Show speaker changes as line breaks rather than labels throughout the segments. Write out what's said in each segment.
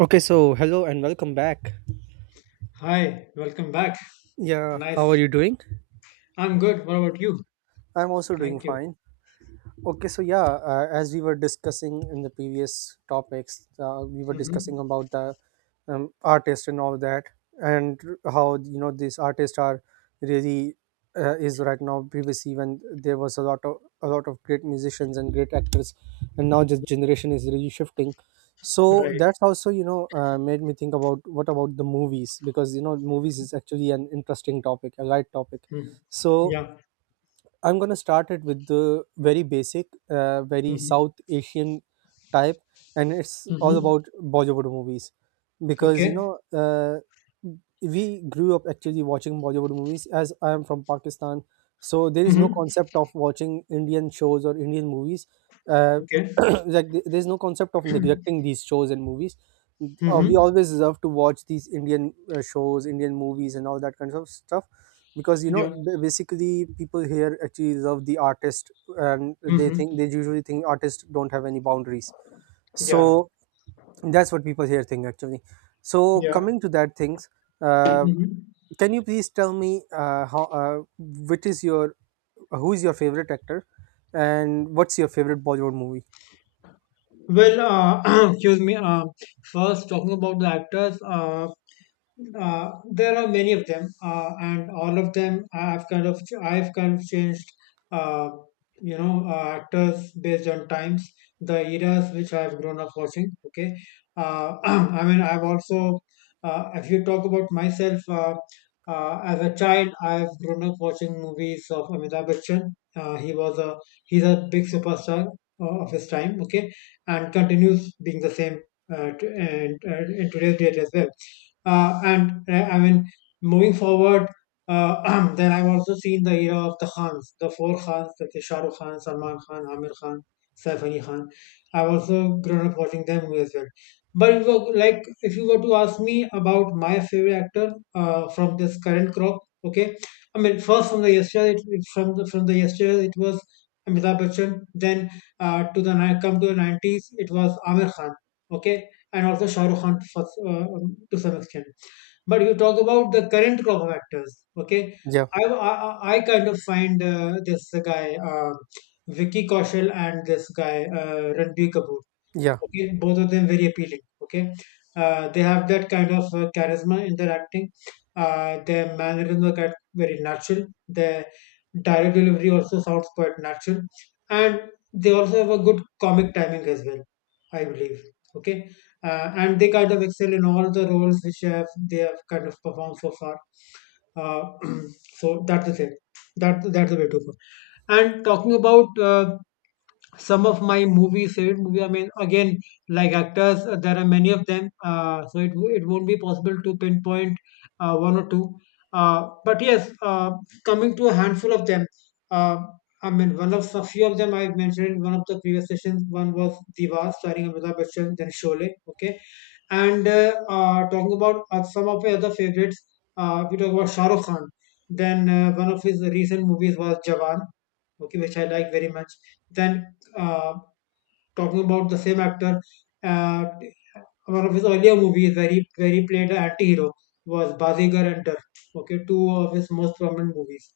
Okay, so hello and welcome back.
Hi, welcome back.
Yeah,
Nice.
how are you doing?
I'm good. What about you?
I'm also doing
Thank you.
fine. Okay, so yeah, as we were discussing in the previous topics, we were discussing
Hmm.
about the artist and all that, and how you know these artists are really is right now. Previously, when there was a lot of great musicians and great actors, and now this generation is really shifting. So
Right.
that's also you know made me think about what about the movies, because you know movies is actually an interesting topic, a light topic.
Mm.
So
Yeah.
I'm going to start it with the very basic, very
Hmm.
South Asian type, and it's all
Hmm.
about Bollywood movies because you
Okay.
know we grew up actually watching Bollywood movies. As I am from Pakistan, so there is no
Hmm.
concept of watching Indian shows or Indian movies. Uh,
Okay.
like there's no concept of neglecting these shows and movies. We
Hmm.
always love to watch these Indian shows, Indian movies, and all that kind of stuff, because you know
Yeah.
basically people here actually love the artist, and they think
Hmm.
they usually think artists don't have any boundaries,
Yeah.
so that's what people here think actually. So
Yeah.
coming to that things, uh,
Hmm.
can you please tell me, how which is your who is your favorite actor, and what's your favorite Bollywood movie?
Well, excuse me. First, talking about the actors. There are many of them, and all of them I've kind of changed, uh, actors based on times, the eras which I've grown up watching. Okay, I mean I've also, if you talk about myself, as a child I've grown up watching movies of Amitabh Bachchan. Uh, he was a he's a big superstar of his time. Okay, and continues being the same and in today's date as well. And I mean, moving forward, then I've also seen the era of the Khans, the four Khans, like the Shah Rukh Khan, Salman Khan, Amir Khan, Saif Ali Khan. I've also grown up watching them as well. But if you were- like, if you were to ask me about my favorite actor from this current crop, okay, I mean, first from the yesterday, from the yesterday, it was Amitabh Bachchan. Then come to the 90s, it was Amir Khan. Okay, and also Shah Rukh Khan for, to some extent. But you talk about the current crop of actors, okay?
Yeah,
I kind of find this guy, Vicky Kaushal, and this guy, Ranbir Kapoor.
yeah.
Okay, both of them very appealing. Okay, they have that kind of charisma in their acting. Their mannerisms are quite very natural. Their direct delivery also sounds quite natural, and they also have a good comic timing as well. I believe. Okay, and they kind of excel in all the roles which have they have kind of performed so far. Uh, so that's the thing. That's the way to go. And talking about some of my movies favorite movie. I mean, again, like actors, there are many of them, so it won't be possible to pinpoint one or two, but yes, coming to a handful of them. uh, I mean, one of a few of them I mentioned in one of the previous sessions. One was Diwar starring Amitabh Bachchan, then Sholay. Okay, and talking about some of my other favorites. We talk about Shah Rukh Khan, then one of his recent movies was Jawan. Okay, which I like very much. Then uh, talking about the same actor, uh, one of his earlier movies where he played an anti-hero was Bazigar and Dar. Okay, two of his most prominent movies.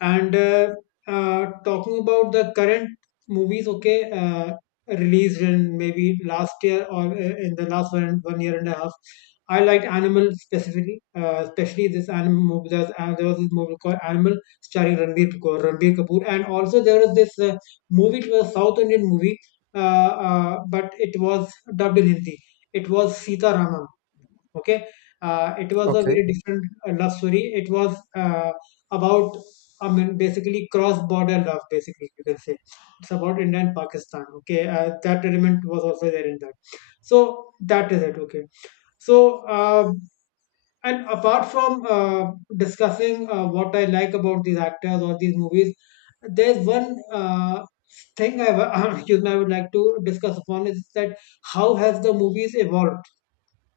And talking about the current movies. Okay, released in maybe last year or in the last one year and a half, I liked Animal specifically, especially this animal movie. There was this movie called Animal starring Ranbir Kapoor, and also there was this movie, it was a South Indian movie, but it was dubbed in Hindi. It was Sita Rama. Okay, it was a
Okay.
very different love story. It was about, I mean, basically cross-border love. Basically, you can say it's about India and Pakistan. Okay, that element was also there in that. So that is it. Okay, so. And apart from discussing what I like about these actors or these movies, there's one thing excuse me, I would like to discuss upon is that how has the movies evolved?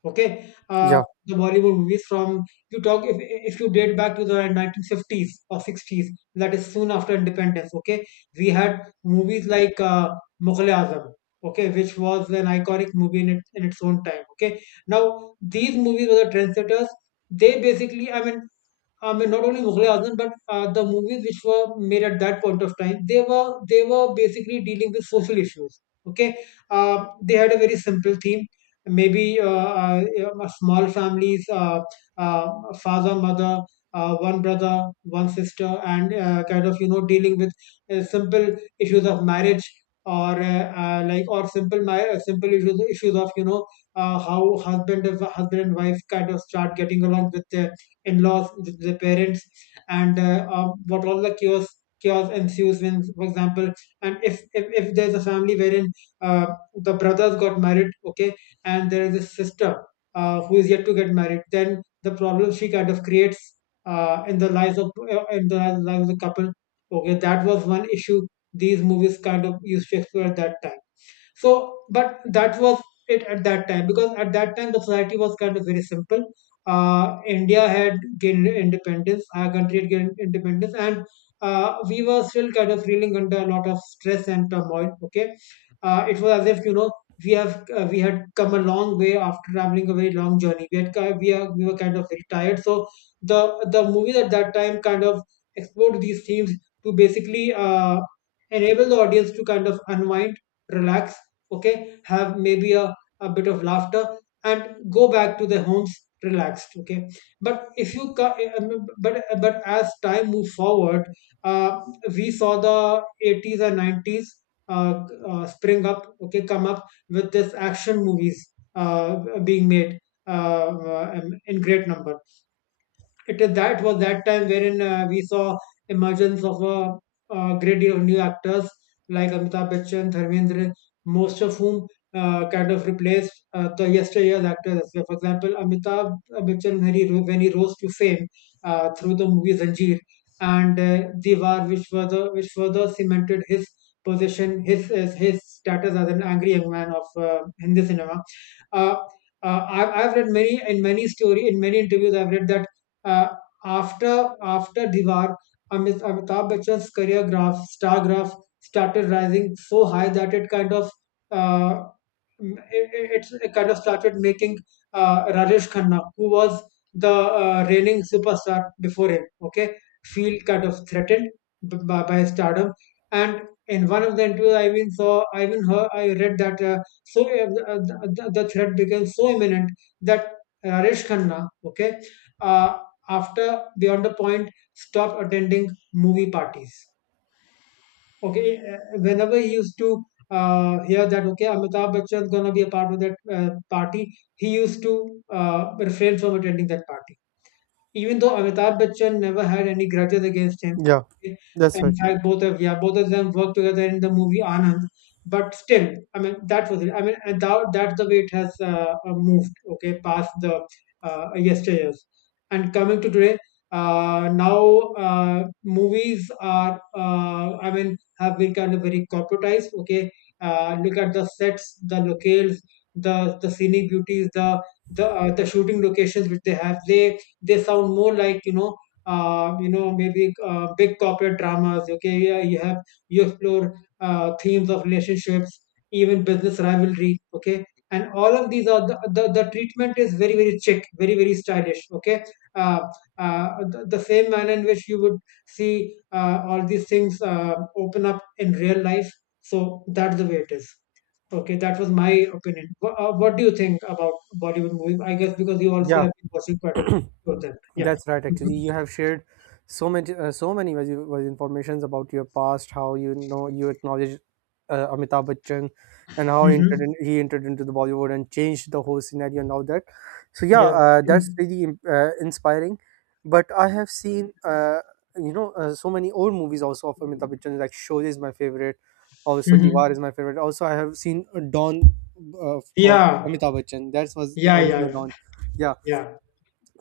Okay,
Yeah,
the bollywood movies from— you talk if you date back to the 1950s or 60s, that is soon after independence. Okay, we had movies like mughal e azam. Okay, which was an iconic movie in its own time. Okay, now these movies were the trendsetters. They basically, I mean— I mean, not only Mughal e Azam, but the movies which were made at that point of time, they were basically dealing with social issues. Okay, they had a very simple theme. Maybe uh, small families, uh, father, mother, one brother, one sister, and kind of dealing with simple issues of marriage or like, or simple issues of how husband and wife kind of start getting along with their in-laws, with their parents, and what all the chaos ensues when, for example, and if there's a family wherein uh, the brothers got married, okay, and there is a sister who is yet to get married, then the problem she kind of creates in the lives of the couple. Okay, that was one issue these movies kind of used to explore at that time. So but that was it at that time, because at that time the society was kind of very simple. India had gained independence, our country had gained independence, and we were still kind of reeling under a lot of stress and turmoil. Okay, it was as if, we had come a long way after traveling a very long journey. We had ki- we, are, We were kind of very tired. So the the movies at that time kind of explored these themes to basically enable the audience to kind of unwind, relax. Okay, have maybe a bit of laughter and go back to their homes relaxed. Okay, but if you ca- but as time moved forward, uh, we saw the 80s and 90s spring up. Okay, come up with this action movies being made uh, uh, in great numbers. It is That was that time wherein we saw emergence of a great deal of new actors like Amitabh Bachchan, Dharmendra, most of whom kind of replaced the yesteryear's actors. So, for example, Amitabh Bachchan, when he rose to fame through the movie Zanjeer and Diwar, which further cemented his position, his status as an angry young man of Hindi cinema. Uh, I've read many in many story in many interviews. I've read that uh, after after Diwar, Amit, Amitabh Bachchan's career graph, star graph, started rising so high that it kind of uh, m- it it's- it kind of started making Rajesh Khanna, who was the reigning superstar before him, okay, feel kind of threatened b- by stardom. And in one of the interviews, I even saw, I even heard, I read that, so the threat became so imminent that Rajesh Khanna, okay, uh, after beyond a point stopped attending movie parties. Okay, whenever he used to hear that, okay, amitabh Bachchan is gonna be a part of that party, he used to refrain from attending that party, even though Amitabh Bachchan never had any grudges against him,
yeah.
okay,
That's
in
right.
fact, both of yeah, both of them worked together in the movie Anand. But still, I mean, that was it. I mean, and that's the way it has moved. Okay, past the yesteryears. And coming to today, now movies are, I mean, have been kind of very corporatized. Okay, look at the sets, the locales, the scenic beauties, the shooting locations which they have. They sound more like, maybe big corporate dramas. Okay, yeah, you have— you explore themes of relationships, even business rivalry. Okay, and all of these are— the treatment is very, very chic, very, very stylish. Okay, uh, the same manner in which you would see all these things open up in real life. So that's the way it is. Okay, that was my opinion. What do you think about Bollywood movies? I guess because you also
Yeah.
have been watching quite a few of them. Yeah.
That's right.
Mm-hmm.
Actually, you have shared so much, so many valuable informations about your past, how you know you acknowledged Amitabh Bachchan, and how
Mm-hmm.
he entered into the Bollywood and changed the whole scenario and all that. So yeah,
Yeah.
that's
Mm-hmm.
really inspiring. But I have seen, so many old movies also of Amitabh Bachchan. Like Sholay is my favorite. Also, Diwar
Mm-hmm.
is my favorite. Also, I have seen Dawn of
Yeah.
Amitabh Bachchan. That was the
Yeah. Yeah. Yeah.
original Dawn. Yeah,
Yeah.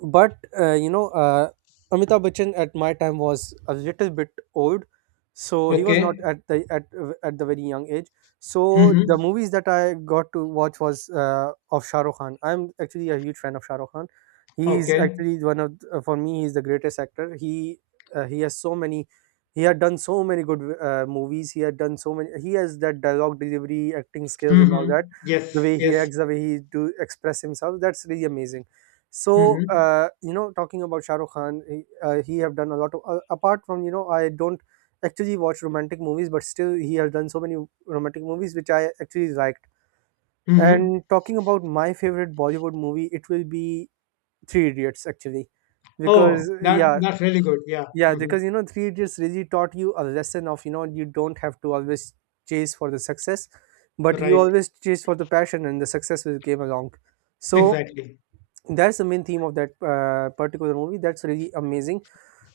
but Amitabh Bachchan at my time was a little bit old, so he was not
Okay.
at the very young age. So
Mm-hmm.
the movies that I got to watch was of Shah Rukh Khan. I'm actually a huge fan of Shah Rukh Khan. He's
Okay.
actually one of for me, he's the greatest actor. He has so many he had done so many good movies. He had done so many He has that dialogue delivery, acting skills, and all
Mm-hmm.
that, the
Yes.
way he
Yes.
acts, the way he do express himself. That's really amazing. So
Mm-hmm.
talking about Shah Rukh Khan, he have done a lot. Apart from I don't actually watch romantic movies, but still he has done so many romantic movies which I actually liked.
Mm-hmm.
And talking about my favorite Bollywood movie, it will be Three Idiots actually,
Oh,
because,
that
yeah,
that's really good. Yeah.
yeah,
Mm-hmm.
because you know, Three Idiots really taught you a lesson of you don't have to always chase for the success, but you
Right.
always chase for the passion and the success will came along. So
Exactly.
that's the main theme of that particular movie. That's really amazing,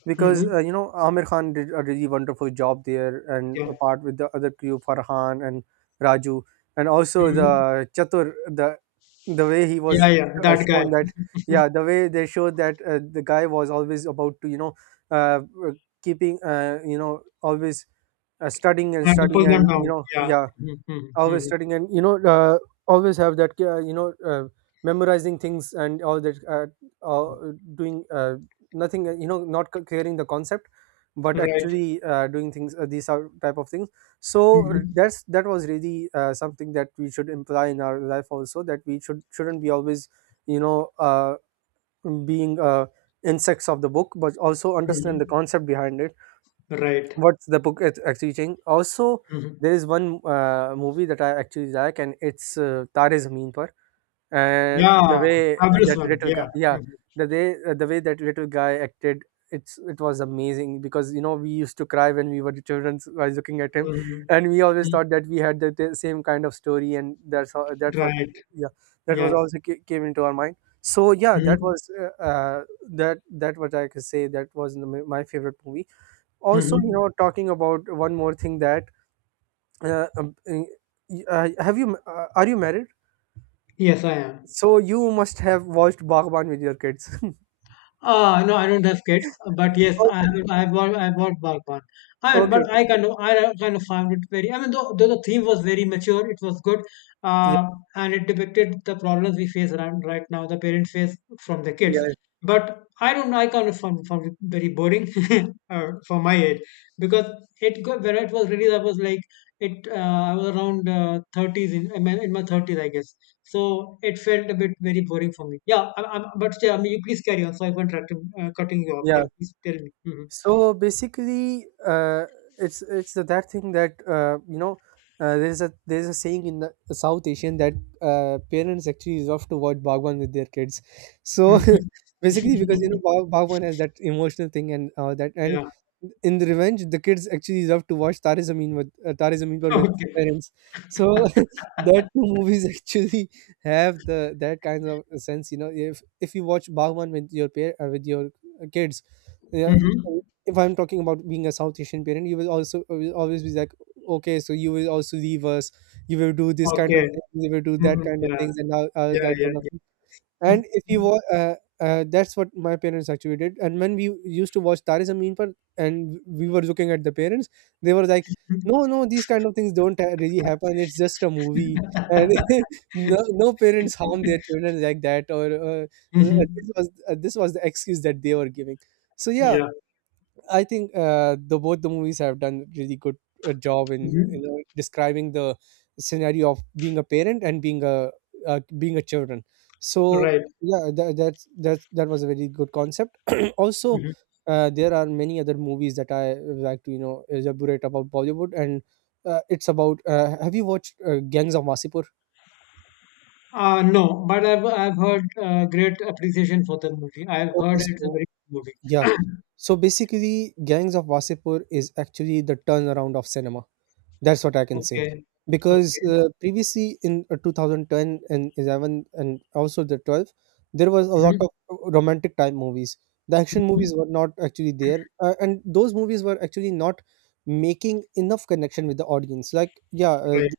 because
Mm-hmm.
you know Amir Khan did a really wonderful job there, and
Yeah.
apart with the other crew, Farhan and Raju, and also
Mm-hmm.
the Chatur, the way he
Yeah.
was
Yeah. That guy.
shown that, yeah, the way they showed that the guy was always about to you know, uh, uh, keeping always studying and
Trying to pull
studying,
them
and you
down.
know,
Yeah.
yeah,
Mm-hmm. Mm-hmm.
always
Mm-hmm.
studying, and you know always have that memorizing things and all that, doing nothing, you know, not clearing the concept but
Right.
actually doing things, these are type of things. So
Mm-hmm.
that was really something that we should imply in our life also, that we shouldn't be always you know being insects of the book, but also understand the
Mhm.
concept behind it,
Right.
what's the book is actually saying. Also,
Mhm.
there is one movie that I actually like, and it's Tare Zameen Par. And the
Yeah,
way
obvious
that
one.
little guy,
Yeah.
yeah,
Mhm.
the way that little guy acted, it was amazing, because you know we used to cry when we were the children by looking at him,
Mhm.
and we always
Mhm.
thought that we had the same kind of story, and that's how that was,
Right.
yeah, that was
Yes.
also came into our mind. So yeah, that
Mhm.
was that what I could say, that was my favorite movie. Also you
Mhm.
know, talking about one more thing, that uh, um, have you are you married?
Yes, I am.
So you must have watched Bagban with your kids.
No, I don't have kids, but yes, I
Okay,
have. I bought Bark. I mean,
okay,
but
okay.
I kind of found it very. I mean, though the theme was very mature, it was good,
Yeah,
uh, and it depicted the problems we face around right now, the parents face from the kids.
yeah,
But I don't. Know, I kind of found it very boring for my age because it got when it was released, I was like it. I was around thirties in, I mean, in my thirties, I guess. So it felt a bit very boring for me. Yeah, but yeah, you please carry on. So I went cutting you off. Yeah,
yeah.
please tell me. Hmm.
So basically, it's that thing that, you know. There's a saying in the South Asian that parents actually love to watch Bhagwan with their kids. So
Hmm.
basically, because you know Bhagwan has that emotional thing and that, and
Yeah.
in the revenge, the kids actually love to watch Tare Zameen Par with
Okay.
parents. So that two movies actually have the that kind of sense. You know, if you watch Bhagwan with your pair with your kids, yeah,
Hmm.
if I'm talking about being a South Asian parent, you will also will always be like, okay, so you will also leave us, you will do this kind
Okay.
of things, you will do that
Hmm.
kind of
Yeah.
things, and now
Yeah.
that
Yeah.
kind of
Yeah.
thing. And if you wa that's what my parents actually did. And when we used to watch Tare Zameen Par, and we were looking at the parents, they were like, no, no, these kind of things don't really happen, it's just a movie, and no, no parents harm their children like that. Or
Hmm.
this was the excuse that they were giving. So yeah,
Yeah.
I think the both the movies have done really good job in
Hmm.
you know describing the scenario of being a parent and being a children. So
Right.
yeah, that that's that was a very good concept. Also,
Hmm.
there are many other movies that I like to you know elaborate about Bollywood, and it's about, have you watched Gangs of Wasipur?
No, but I've heard great appreciation for the movie. I've
Okay,
heard it's a
so
very good movie.
yeah, so basically, Gangs of Wasipur is actually the turnaround of cinema. That's what I can say.
Okay.
Because
Okay.
previously in 2010 and 11 and also the 12, there was a lot of romantic type movies. The action
Mhm.
movies were not actually there, and those movies were actually not making enough connection with the audience. Like, yeah,
Right.
th-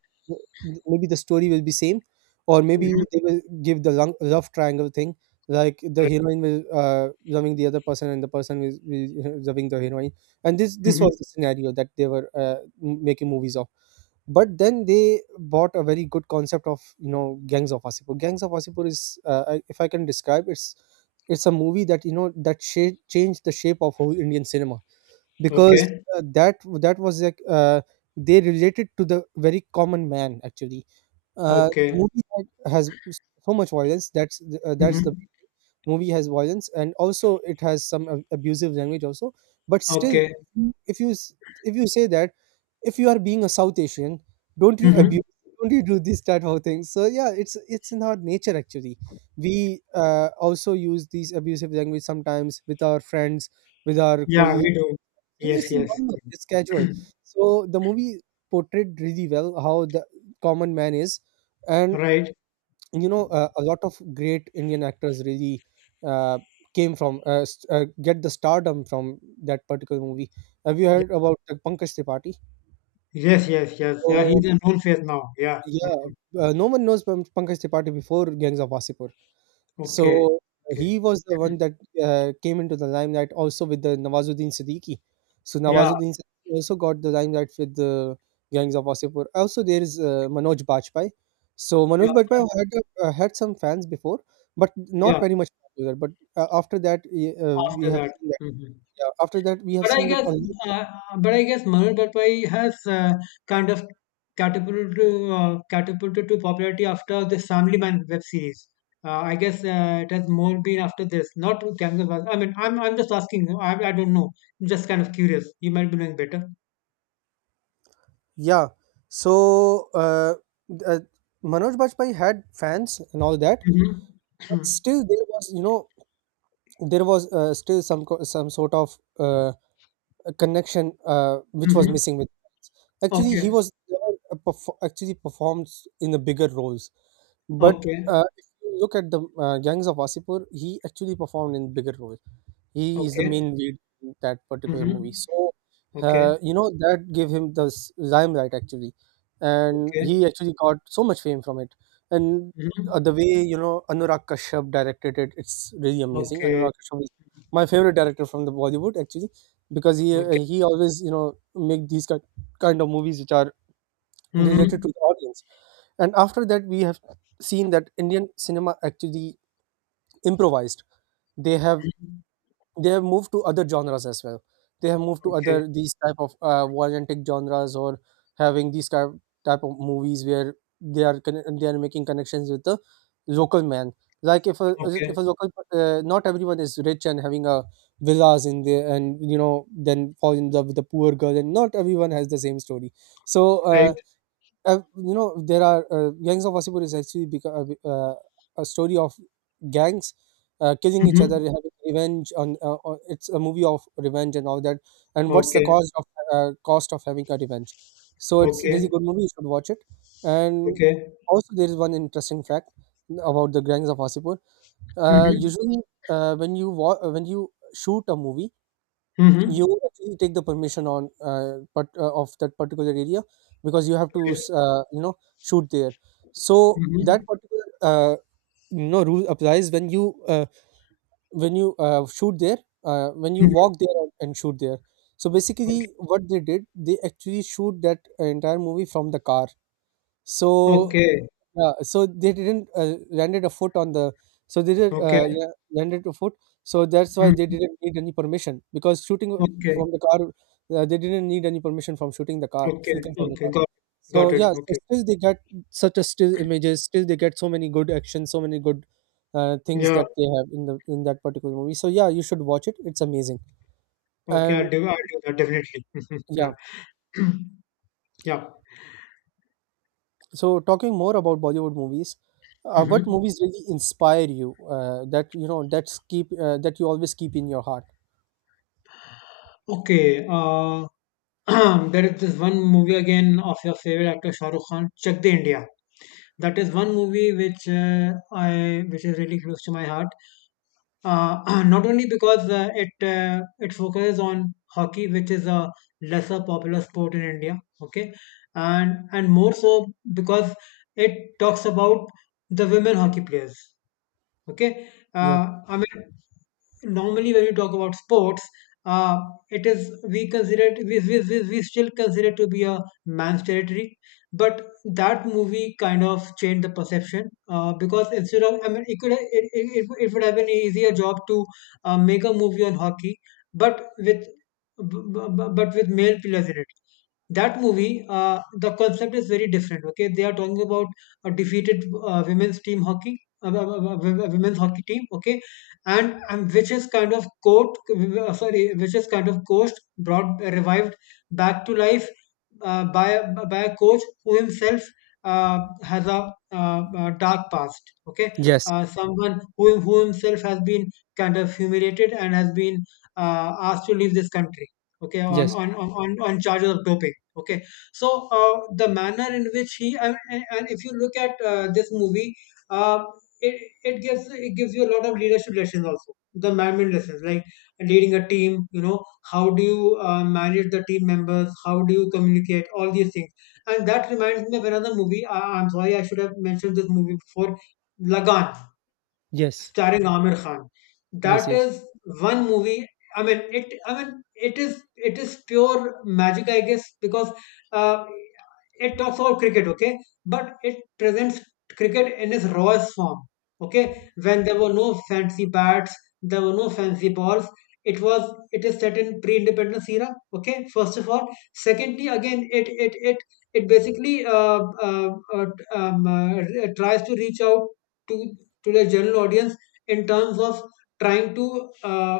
th- maybe the story will be same, or maybe
Mhm.
they will give the long, love triangle thing, like the
Right.
heroine will loving the other person, and the person will loving the heroine, and this
Mhm.
was the scenario that they were making movies of. But then they bought a very good concept of, you know, Gangs of Wasipur. Gangs of Wasipur is, if I can describe, it's a movie that you know that changed the shape of whole Indian cinema, because
Okay.
that was like, they related to the very common man actually, the
Okay.
movie that has so much violence, that's the
Mhm.
movie, has violence and also it has some abusive language also. But still,
Okay.
if you s- if you say that, if you are being a South Asian, don't you
Mhm.
abuse? Don't you do this type of things? So yeah, it's in our nature actually. We also use these abusive language sometimes with our friends, with our
Yeah, we
colleagues.
do. Yes,
It's
yes.
normal,
Mhm.
it's casual. So the movie portrayed really well how the common man is. And
Right.
you know a lot of great Indian actors really uh, get the stardom from that particular movie. Have you
Yeah.
heard about Pankaj Tripathi?
Yes, yes, yes. Yeah,
So
he's in full phase now. Yeah.
yeah,
Mhm.
no one knows Pankaj Tripathi before Gangs of Wasseypur. So
Okay.
he
Okay.
was the one that came into the limelight also with the Nawazuddin Siddiqui. So
Yeah.
Nawazuddin Siddiqui also got the limelight with the Gangs of Wasipur. Also, there is Manoj Bajpayee. So
Yeah.
Manoj Bajpayee had some fans before, but not
Yeah.
very much popular. But after that, we
After
have
that.
seen that.
Mhm.
Yeah, after that, we have
But I
seen that
guess,
a lot.
uh, but I guess Manoj Bajpayee has kind of catapulted to popularity after this Family Man web series. I guess it has more been after this, not with Gangal Baz- I'm just asking. I don't know. I'm just kind of curious. You might be knowing better.
Yeah. So uh, uh, Manoj Bajpayee had fans and all that,
Mm-hmm.
but still there was, there was still some sort of connection which was
Mm-hmm.
missing with Prince. Actually he
Okay.
was never a perf- actually performed in the bigger roles, but
Okay.
if you look at the gangs of Wasipur, he actually performed in bigger roles. He is the
Okay.
main lead in that particular
Mm-hmm.
movie. So,
Okay.
that gave him the limelight actually, and
Okay.
he actually got so much fame from it. And
Mm-hmm.
the way you know Anurag Kashyap directed it, it's really amazing.
Okay.
Anurag Kashyap is my favorite director from the Bollywood actually, because he uh,
Okay.
he always you know make these kind of movies which are related to
Mm-hmm.
the audience. And after that, we have seen that Indian cinema actually improvised. They have they have moved to other genres as well. They have moved to
Okay.
other these type of violent genres or having these type of movies where they are making connections with the local man. Like if a,
Okay.
if a local not everyone is rich and having a villas in there and you know then fall in love with a poor girl, and not everyone has the same story. So
Right.
uh, uh, you know there are gangs of Wasipur is actually uh, uh, a story of gangs killing each other,
Mm-hmm.
having revenge on it's a movie of revenge and all that, and what's the
Okay.
cost of having a revenge. So it's really
Okay.
good movie, you should watch it. And
Okay.
also there is one interesting fact about the gangs of Wasipur.
Mhm.
Usually when when you shoot a movie, you
Mhm.
actually take the permission on but of that particular area, because you have to
Okay.
s- uh, you know shoot there, so that
Mhm.
particular you know rule applies when you when you shoot there, when you
Mhm.
walk there and shoot there. So basically
Okay.
what they did, they actually shoot that entire movie from the car. So,
Okay.
yeah, so they didn't landed a foot on the, so they did
Okay.
yeah, landed a foot. So that's why they
Mhm.
didn't need any permission, because shooting
Okay.
from the car, they didn't need any permission from shooting the car,
Okay.
shooting from the
Okay.
car.
Got
So
got it.
yeah, so
Okay.
still they get such a still images. Still they get so many good actions, so many good things
Yeah.
that they have in that particular movie. So yeah, you should watch it. It's amazing,
Okay.
and
I'll do that definitely. Mhm.
yeah.
Yeah. Yeah.
So, talking more about Bollywood movies, what
Hmm.
movies really inspire you? That you know that's keep that you always keep in your heart.
Okay. There is this one movie again of your favorite actor Shah Rukh Khan, Chak De India. That is one movie which I which is really close to my heart. Not only because it focuses on hockey, which is a lesser popular sport in India, okay, and more so because it talks about the women hockey players. Okay.
Yeah.
I mean, normally when we talk about sports, uh, it is we consider it, we still consider it to be a man's territory. But that movie kind of changed the perception, because instead of, I mean, it could it, it, it it would have been an easier job to make a movie on hockey, but with but with male pillars in it. That movie, the concept is very different. Okay, they are talking about a defeated women's team hockey, a women's hockey team. Okay, and which is kind of court sorry which is kind of coached brought revived back to life by by a coach who himself uh, has a dark past. Okay.
Yes.
Someone who himself has been kind of humiliated and has been asked to leave this country, okay,
Yes.
on charges of doping. Okay. So uh, the manner in which he, I mean, and if you look at this movie, uh, it, it gives, it gives you a lot of leadership lessons, also the management lessons, like leading a team, you know, how do you manage the team members, how do you communicate, all these things. And that reminds me of another movie. I'm sorry, I should have mentioned this movie before: Lagan,
Yes.
starring Amir Khan.
Yes.
That
Yes.
is one movie. I mean, it is. It is pure magic, I guess, because uh, it talks about cricket, okay, but it presents cricket in its rawest form. Okay, when there were no fancy bats, there were no fancy balls. It was. It is set in pre-independence era. Okay, first of all, secondly, again, it basically uh, uh, um, uh, tries to reach out to to the general audience in terms of trying to uh,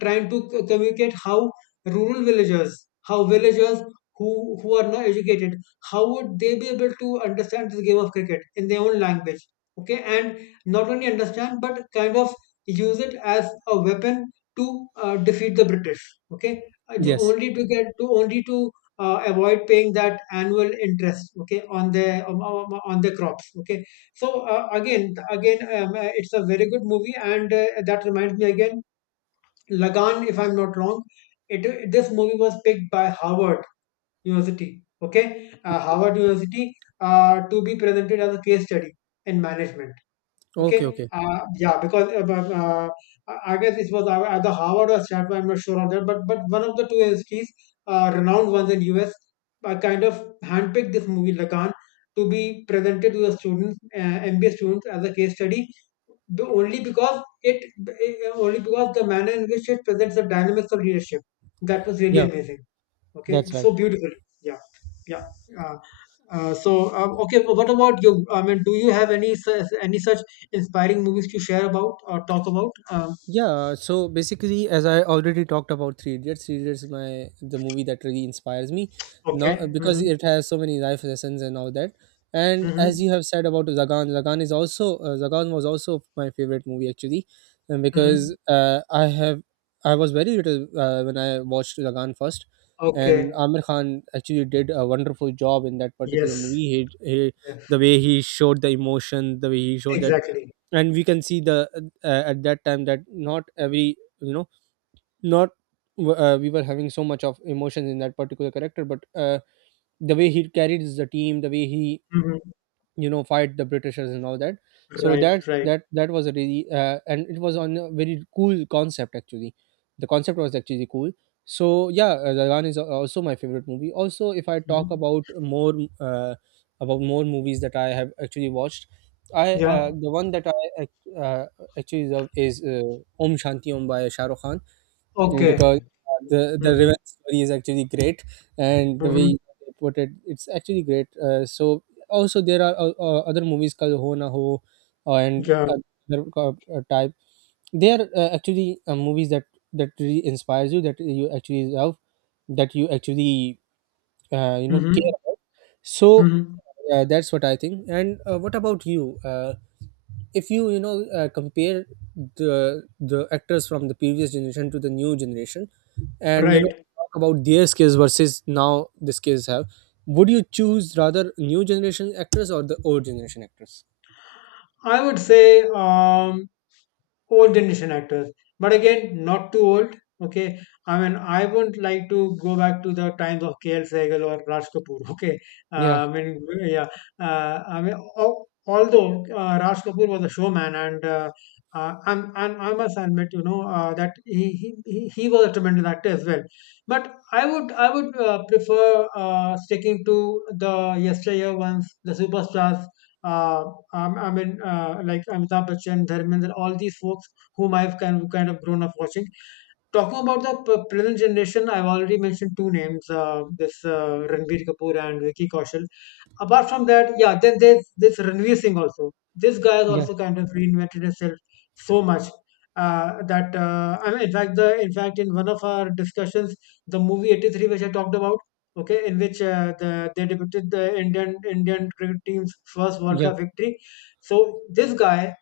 trying to communicate how villagers who are not educated, how would they be able to understand this game of cricket in their own language? Okay, and not only understand but kind of use it as a weapon to defeat the British. Okay, to
Yes.
only to get to only to avoid paying that annual interest, okay, on their crops. Okay, so again again it's a very good movie, and that reminds me again, Lagan, if I'm not wrong, it this movie was picked by Harvard University. Okay, Harvard University, to be presented as a case study in management.
Okay.
Okay,
Okay.
yeah, because I guess it was either Harvard or Stanford. I'm not sure on that, but one of the two entities, renowned ones in US, kind of handpicked this movie Lacan to be presented to the students, MBA students, as a case study. The only because it only because the manner in which it presents the dynamics of leadership, that was really
Yeah.
amazing. Okay,
That's right.
so beautiful. Yeah, yeah. Uh, so okay, but what about you? I mean, do you have any any such inspiring movies to share about or talk about?
Yeah, so basically, as I already talked about Three Idiots, Three Idiots is my the movie that really inspires me,
Okay.
not because
Hmm.
it has so many life lessons and all that. And as
Hmm.
you have said about Zagan, Zagan is also Zagan was also my favorite movie actually, and because
Hmm.
I was very little when I watched Zagan first, and
Okay.
Amir Khan actually did a wonderful job in that particular
Yes.
movie. He,
Yes.
the way he showed the emotion, the way he showed that,
Exactly.
and we can see the at that time that not every you know not we were having so much of emotions in that particular character, but the way he carries the team, the way he
Hmm.
you know fight the britishers and all that. so that
Right. Right.
that that was a really and it was on a very cool concept actually. The concept was actually cool. So yeah, Dalwan is also my favorite movie. Also if I talk
Hmm.
uh, about more movies that I have actually watched, I
Yeah.
the one that I actually love is Om Shanti Om by Shah Rukh Khan. Mm, because
Okay.
the
Hmm.
revenge story is actually great, and the way
Hmm.
they put it, it's actually great. So also there are other movies called Ho Na Ho and
Yeah.
other type. They are actually movies that that really inspires you, that you actually love, that you actually you know care
Hmm.
about. So
Hmm.
that's what I think. And what about you? If you you know compare the actors from the previous generation to the new generation, and you know
Right.
talk about their skills versus now the skills have, would you choose rather new generation actors or the old generation actors?
I would say old generation actors, but again, not too old. Okay, I mean, I wouldn't like to go back to the times of KL Sehgal or Raj Kapoor. Okay,
Yeah,
yeah, I mean, although Raj Kapoor was a showman, and I'm, and I must admit, you know, that he was a tremendous actor as well. But I would prefer sticking to the yesteryear ones, the superstars. Uh, I mean, like Amitabh Bachchan, Dharmendra, all these folks whom I've kind of grown up watching. Talking about the present generation, I've already mentioned two names, this Ranbir Kapoor and Vicky Kaushal. Apart from that, yeah, then there's this Ranveer Singh also. This guy has
yeah,
also kind of reinvented himself so much that, I mean, in fact, in one of our discussions, the movie '83, which I talked about, okay, in which they depicted the Indian cricket team's first World
yeah,
Cup victory. So this guy,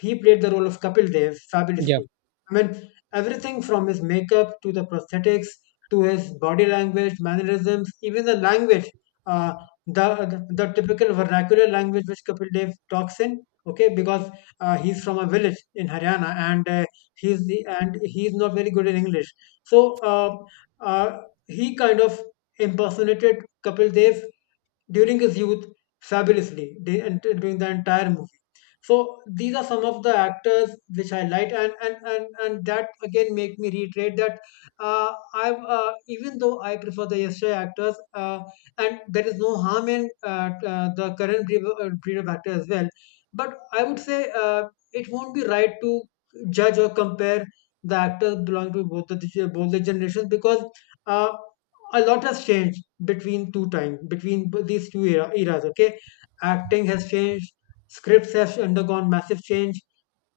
he played the role of Kapil Dev
yeah,
fabulously. I mean, everything from his makeup to the prosthetics, to his body language, mannerisms, even the language, uh, the typical vernacular language which Kapil Dev talks in. Okay, because he's from a village in Haryana, and he's the and he's not very good in English. So uh, he kind of impersonated Kapil Dev during his youth fabulously, and during the entire movie. So these are some of the actors which I like, and and that again make me reiterate that, I even though I prefer the yesterday actors, and there is no harm in the current breed of actor as well. But I would say it won't be right to judge or compare the actors belonging to both the generations, because uh, a lot has changed between two times, between these two eras. Okay, acting has changed, scripts have undergone massive change.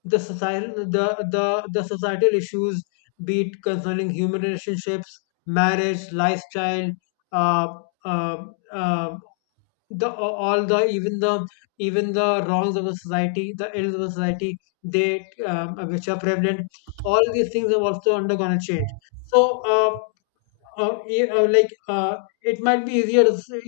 The societal issues, be it concerning human relationships, marriage, lifestyle, uh, uh, uh, the all the even the even the wrongs of the society, the ills of the society, they which are prevalent, all these things have also undergone a change. So uh, e- uh, like uh, it might be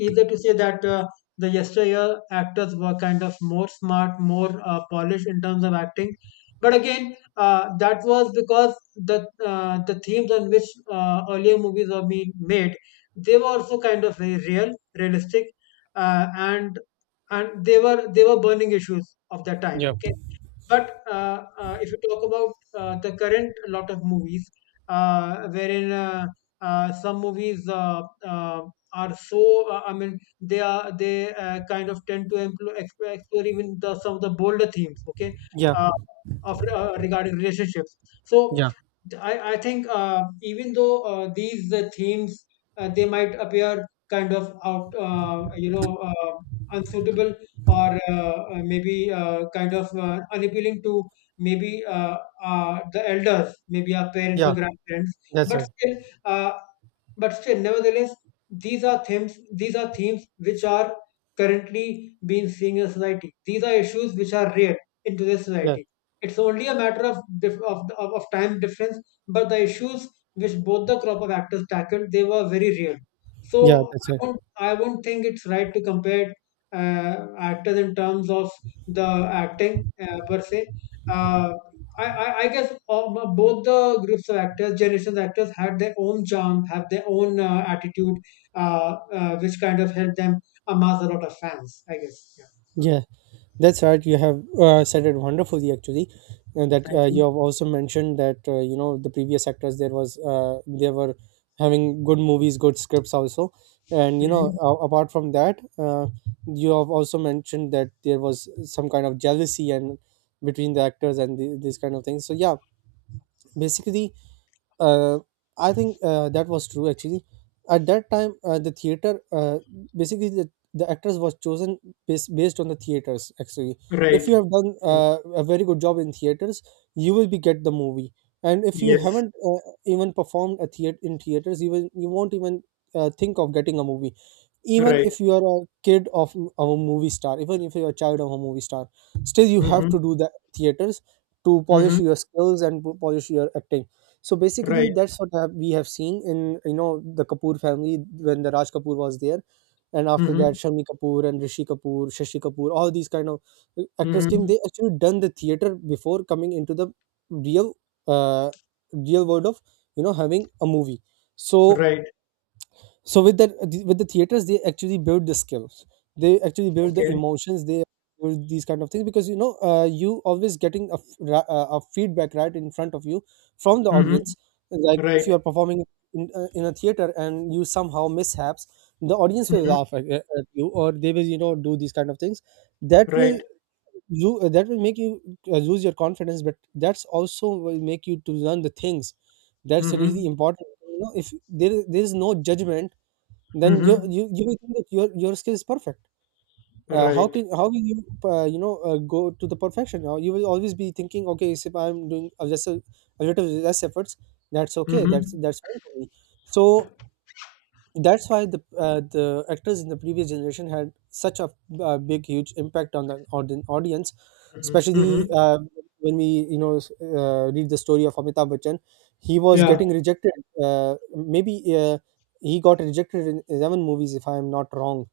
easier to say that the yesteryear actors were kind of more smart, more polished in terms of acting. But again, that was because the themes on which earlier movies were being made, they were also kind of very real, realistic, and they were, they were burning issues of their time.
yeah,
Okay, but if you talk about the current lot of movies, wherein some movies uh, are so, I mean, they are they kind of tend to explore, explore even the, some of the bolder themes, okay,
yeah,
uh, of regarding relationships. So
yeah,
I think, even though these themes, they might appear kind of unsuitable or maybe kind of unappealing to maybe the elders, maybe our parents or
yeah,
grandparents.
that's
But
right,
still, uh, but still, nevertheless, these are themes. These are themes which are currently being seen in society. These are issues which are real in today's
yeah,
society. It's only a matter of of time difference, but the issues which both the crop of actors tackled, they were very real.
yeah,
So
that's right.
I won't think it's right to compare actors in terms of the acting per se. Uh, I guess, both the groups of actors, generations of actors, had their own charm, have their own attitude, which kind of helped them amass a lot of fans, I guess. Yeah. Mhm.
Yeah, that's right. You have said it wonderfully, actually, and that
Thank
you
you.
have also mentioned that you know the previous actors there was they were having good movies, good scripts also, and you know
Mhm.
apart from that, you have also mentioned that there was some kind of jealousy and between the actors and the, these kind of things. So yeah, basically uh, I think that was true actually. At that time, the theater basically the actors was chosen based, based on the theaters actually. If
Right.
you have done
Mhm.
a very good job in theaters, you will be get the movie. And if you
Yes.
haven't even performed a theater in theaters, you will, you won't even think of getting a movie. Even
Right.
if you are a kid of a movie star, even if you are a child of a movie star, still you have
Mm-hmm.
to do the theaters to
Mm-hmm.
polish your skills and polish your acting. So basically,
Right.
that's what we have seen in you know the Kapoor family, when the Raj Kapoor was there, and after
Mm-hmm.
that Shami Kapoor and Rishi Kapoor, Shashi Kapoor, all these kind of actors came.
Mm-hmm.
They actually done the theater before coming into the real, uh, real world of you know having a movie. So
Right.
so with the with the theaters they actually build the skills, they actually build the
Okay.
emotions, they build these kind of things, because you know you always getting a, a feedback right in front of you from the
Mm-hmm.
audience. Like if
Right.
you are performing in a theater and you somehow mishaps, the audience will
Mm-hmm.
laugh at you, or they will you know do these kind of things that will
Right.
you, that will make you lose your confidence, but that's also will make you to learn the things. That's
Mm-hmm.
really important, you know if there is no judgment, then you
Mm-hmm.
you will think that your skill is perfect. How
Right.
can, how will you you know go to the perfection. You will always be thinking okay if I'm doing a, just a little less efforts, that's okay,
Mhm.
that's fine for me. So that's why the actors in the previous generation had such a big huge impact on the audience,
Mhm.
especially
Mhm.
when we you know read the story of Amitabh Bachchan. He was
Yeah.
getting rejected, uh, maybe he got rejected in 11 movies if I am not wrong.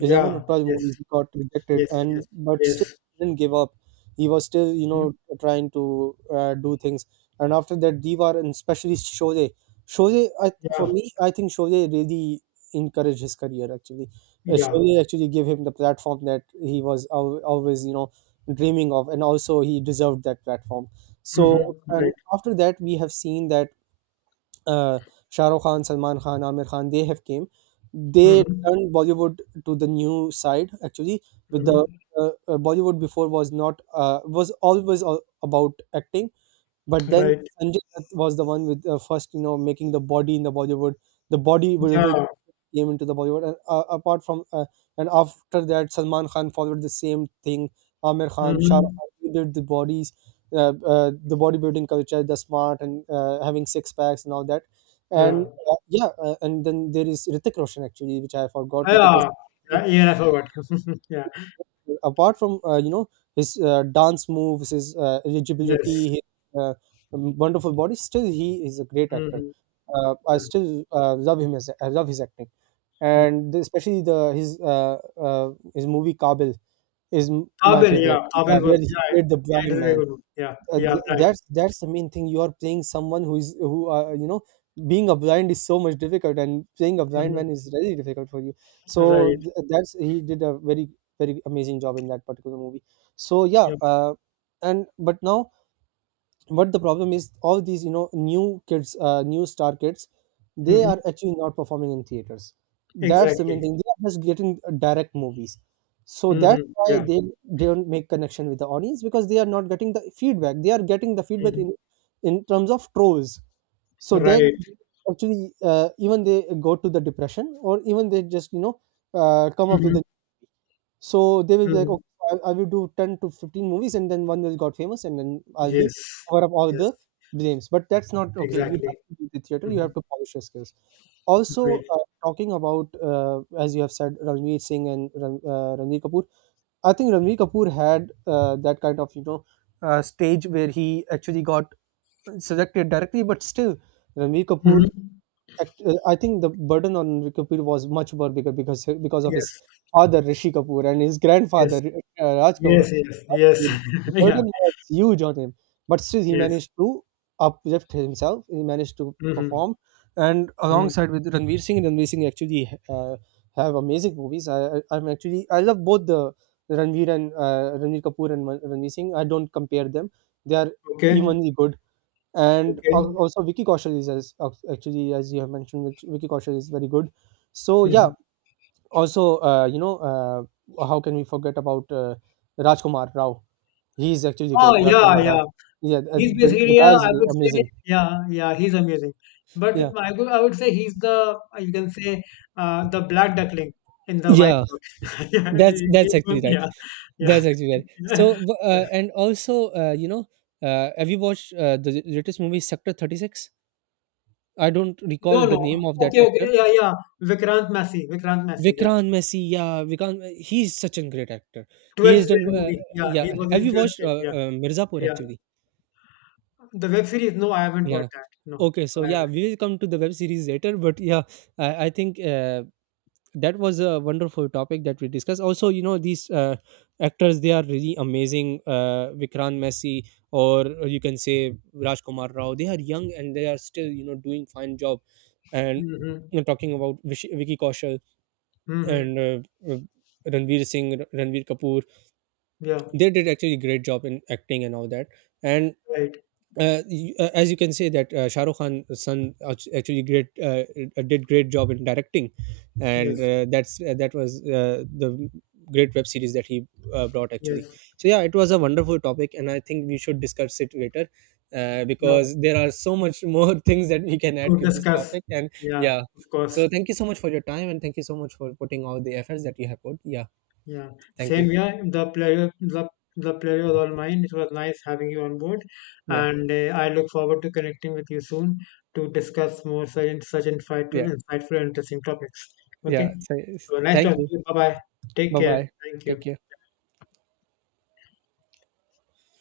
Raman
Yeah.
Uttal's
Yes.
movies got rejected,
Yes. Yes.
and but still
Yes.
he didn't give up. He was still, you
Mhm.
know, trying to do things. And after that, Divar and especially Shoje, Shoje, I, for
Yeah.
me, I think Shoje really encouraged his career. Actually,
Yeah.
Shoje actually gave him the platform that he was always, you know, dreaming of, and also he deserved that platform. So,
Mhm.
and
Right.
after that, we have seen that uh, Shah Rukh Khan, Salman Khan, Amir Khan, they have came. They
Mhm.
turned Bollywood to the new side actually. With the
Mhm.
Bollywood before was not was always all about acting, but then
Right.
Sanjay Dutt was the one with first you know making the body in the Bollywood, the body
Yeah.
came into the Bollywood. And apart from and after that, Salman Khan followed the same thing. Amir Khan, Shah Rukh
Mhm.
Khan, they did the bodies, the bodybuilding culture, the smart and having six packs and all that. And
Yeah.
yeah, and then there is Ritik Roshan actually, which I forgot. Ritik
Yeah.
Roshan,
Yeah. Yeah. I forgot. Yeah.
apart from you know his dance moves, his eligibility,
Yes.
his uh, wonderful body, still he is a great actor.
Mhm.
I
Yeah.
still love him as I love his acting,
Mhm.
and the, especially the his movie Kabil is my
Abel.
favorite.
Yeah. Abel
Yeah, where
was.
he
Yeah.
played the
Yeah. It is
blind
a very
man.
good one. Yeah. Yeah. Right.
That's the main thing. You are playing someone who is who you know, being a blind is so much difficult, and playing a blind
Mhm.
man is really difficult for you. So
Right.
that's he did a very amazing job in that particular movie. So yeah,
Yeah.
and but now but the problem is all these new kids, new star kids, they
Mhm.
are actually not performing in theaters. That's the main
Exactly.
thing. They are just getting direct movies, so that's
Mhm.
why
Yeah.
they don't make connection with the audience, because they are not getting the feedback. They are getting the feedback
Mhm.
in terms of trolls. So they
Right.
actually, even they go to the depression, or even they just come up with
Mhm.
a— so they will be like,
Mhm.
okay, so I will do 10 to 15 movies and then one will got famous and then I'll be
Yes.
cover up all
Yes.
the blames. But that's not okay. You
Exactly.
have to do the theater, you have
Mhm.
to polish your skills. Also,
Right.
talking about, as you have said, Ranveer Singh and Ranveer Kapoor, I think Ranveer Kapoor had that kind of, you know, stage where he actually got selected directly, but still, Ranveer Kapoor
Mhm.
I think the burden on Rishi Kapoor was much more bigger because of his
Yes.
father Rishi Kapoor and his
Yes.
grandfather, Raj Kapoor.
Yes. Yes.
Raj
Yes.
Kapoor. The
Yeah.
burden was huge on him, but still he
Yes.
managed to uplift himself. He managed to
Mhm.
perform, and
Mhm.
alongside with Ranveer Singh, Ranveer Singh actually have amazing movies. I'm actually— I love both the Ranveer and Ranveer Kapoor and Ranveer Singh. I don't compare them; they are
Okay.
evenly good. And
Okay.
also Vicky Kaushal is as, actually as you have mentioned, which Vicky Kaushal is very good. So yeah,
Mhm.
also how can we forget about Rajkumar Rao? He is actually
Oh,
good,
yeah.
Rajkumar Rao.
Yeah.
Yeah,
He's
the
basically,
guy is
I
really
would say,
amazing.
yeah. Yeah. He's amazing. But
Yeah,
I would say he's the, you can say, the black duckling in the white
yeah.
book. Yeah.
that's that's
He's one.
actually right.
Yeah. Yeah.
That's actually right. So and also, have you watched the latest movie Sector 36? I don't recall
No,
the
no.
name of that
Okay, okay.
actor.
Yeah, yeah. Vikrant Massey. Vikrant Massey. Yeah.
Vikrant Messi, yeah, Vikrant, he's such a great actor. He has
12th
done,
frame movie. Yeah. He
yeah.
was
Have
in
you
12th
watched
frame. Yeah.
Mirzapur
Yeah.
actually?
The web series? No, I haven't
Yeah.
watched that. No,
Okay, so
no, I
yeah,
haven't.
we will come to the web series later, but yeah, I think that was a wonderful topic that we discussed. Also, you know, these actors, they are really amazing. Vikrant Messi, or you can say Rajkumar Rao, they are young and they are still, you know, doing fine job. And
Mm-hmm.
you know, talking about Vicky Kaushal
Mm-hmm.
and Ranveer Singh, Ranveer Kapoor,
Yeah,
they did actually a great job in acting and all that. And
right.
as you can say that Shah Rukh Khan's son actually great— did great job in directing.
Yes,
And that's that was the great web series that he brought actually.
yes.
So yeah, it was a wonderful topic and I think we should discuss it later,
Yeah,
because there are so much more things that we can add
to
to this
discuss.
topic and—
Yeah,
yeah.
of course.
So thank you so much for your time and thank you so much for putting all the efforts that you have put. Yeah,
Yeah,
thank you.
same. Yeah, the pleasure, the pleasure was all mine. It was nice having you on board,
yeah
and I look forward to connecting with you soon to discuss more such insightful,
yeah
insightful, and interesting topics.
Yeah.
Okay.
So,
So nice
thank
talking to
you.
you. Bye bye. Take
Bye
care.
bye.
Thank you.
Take care.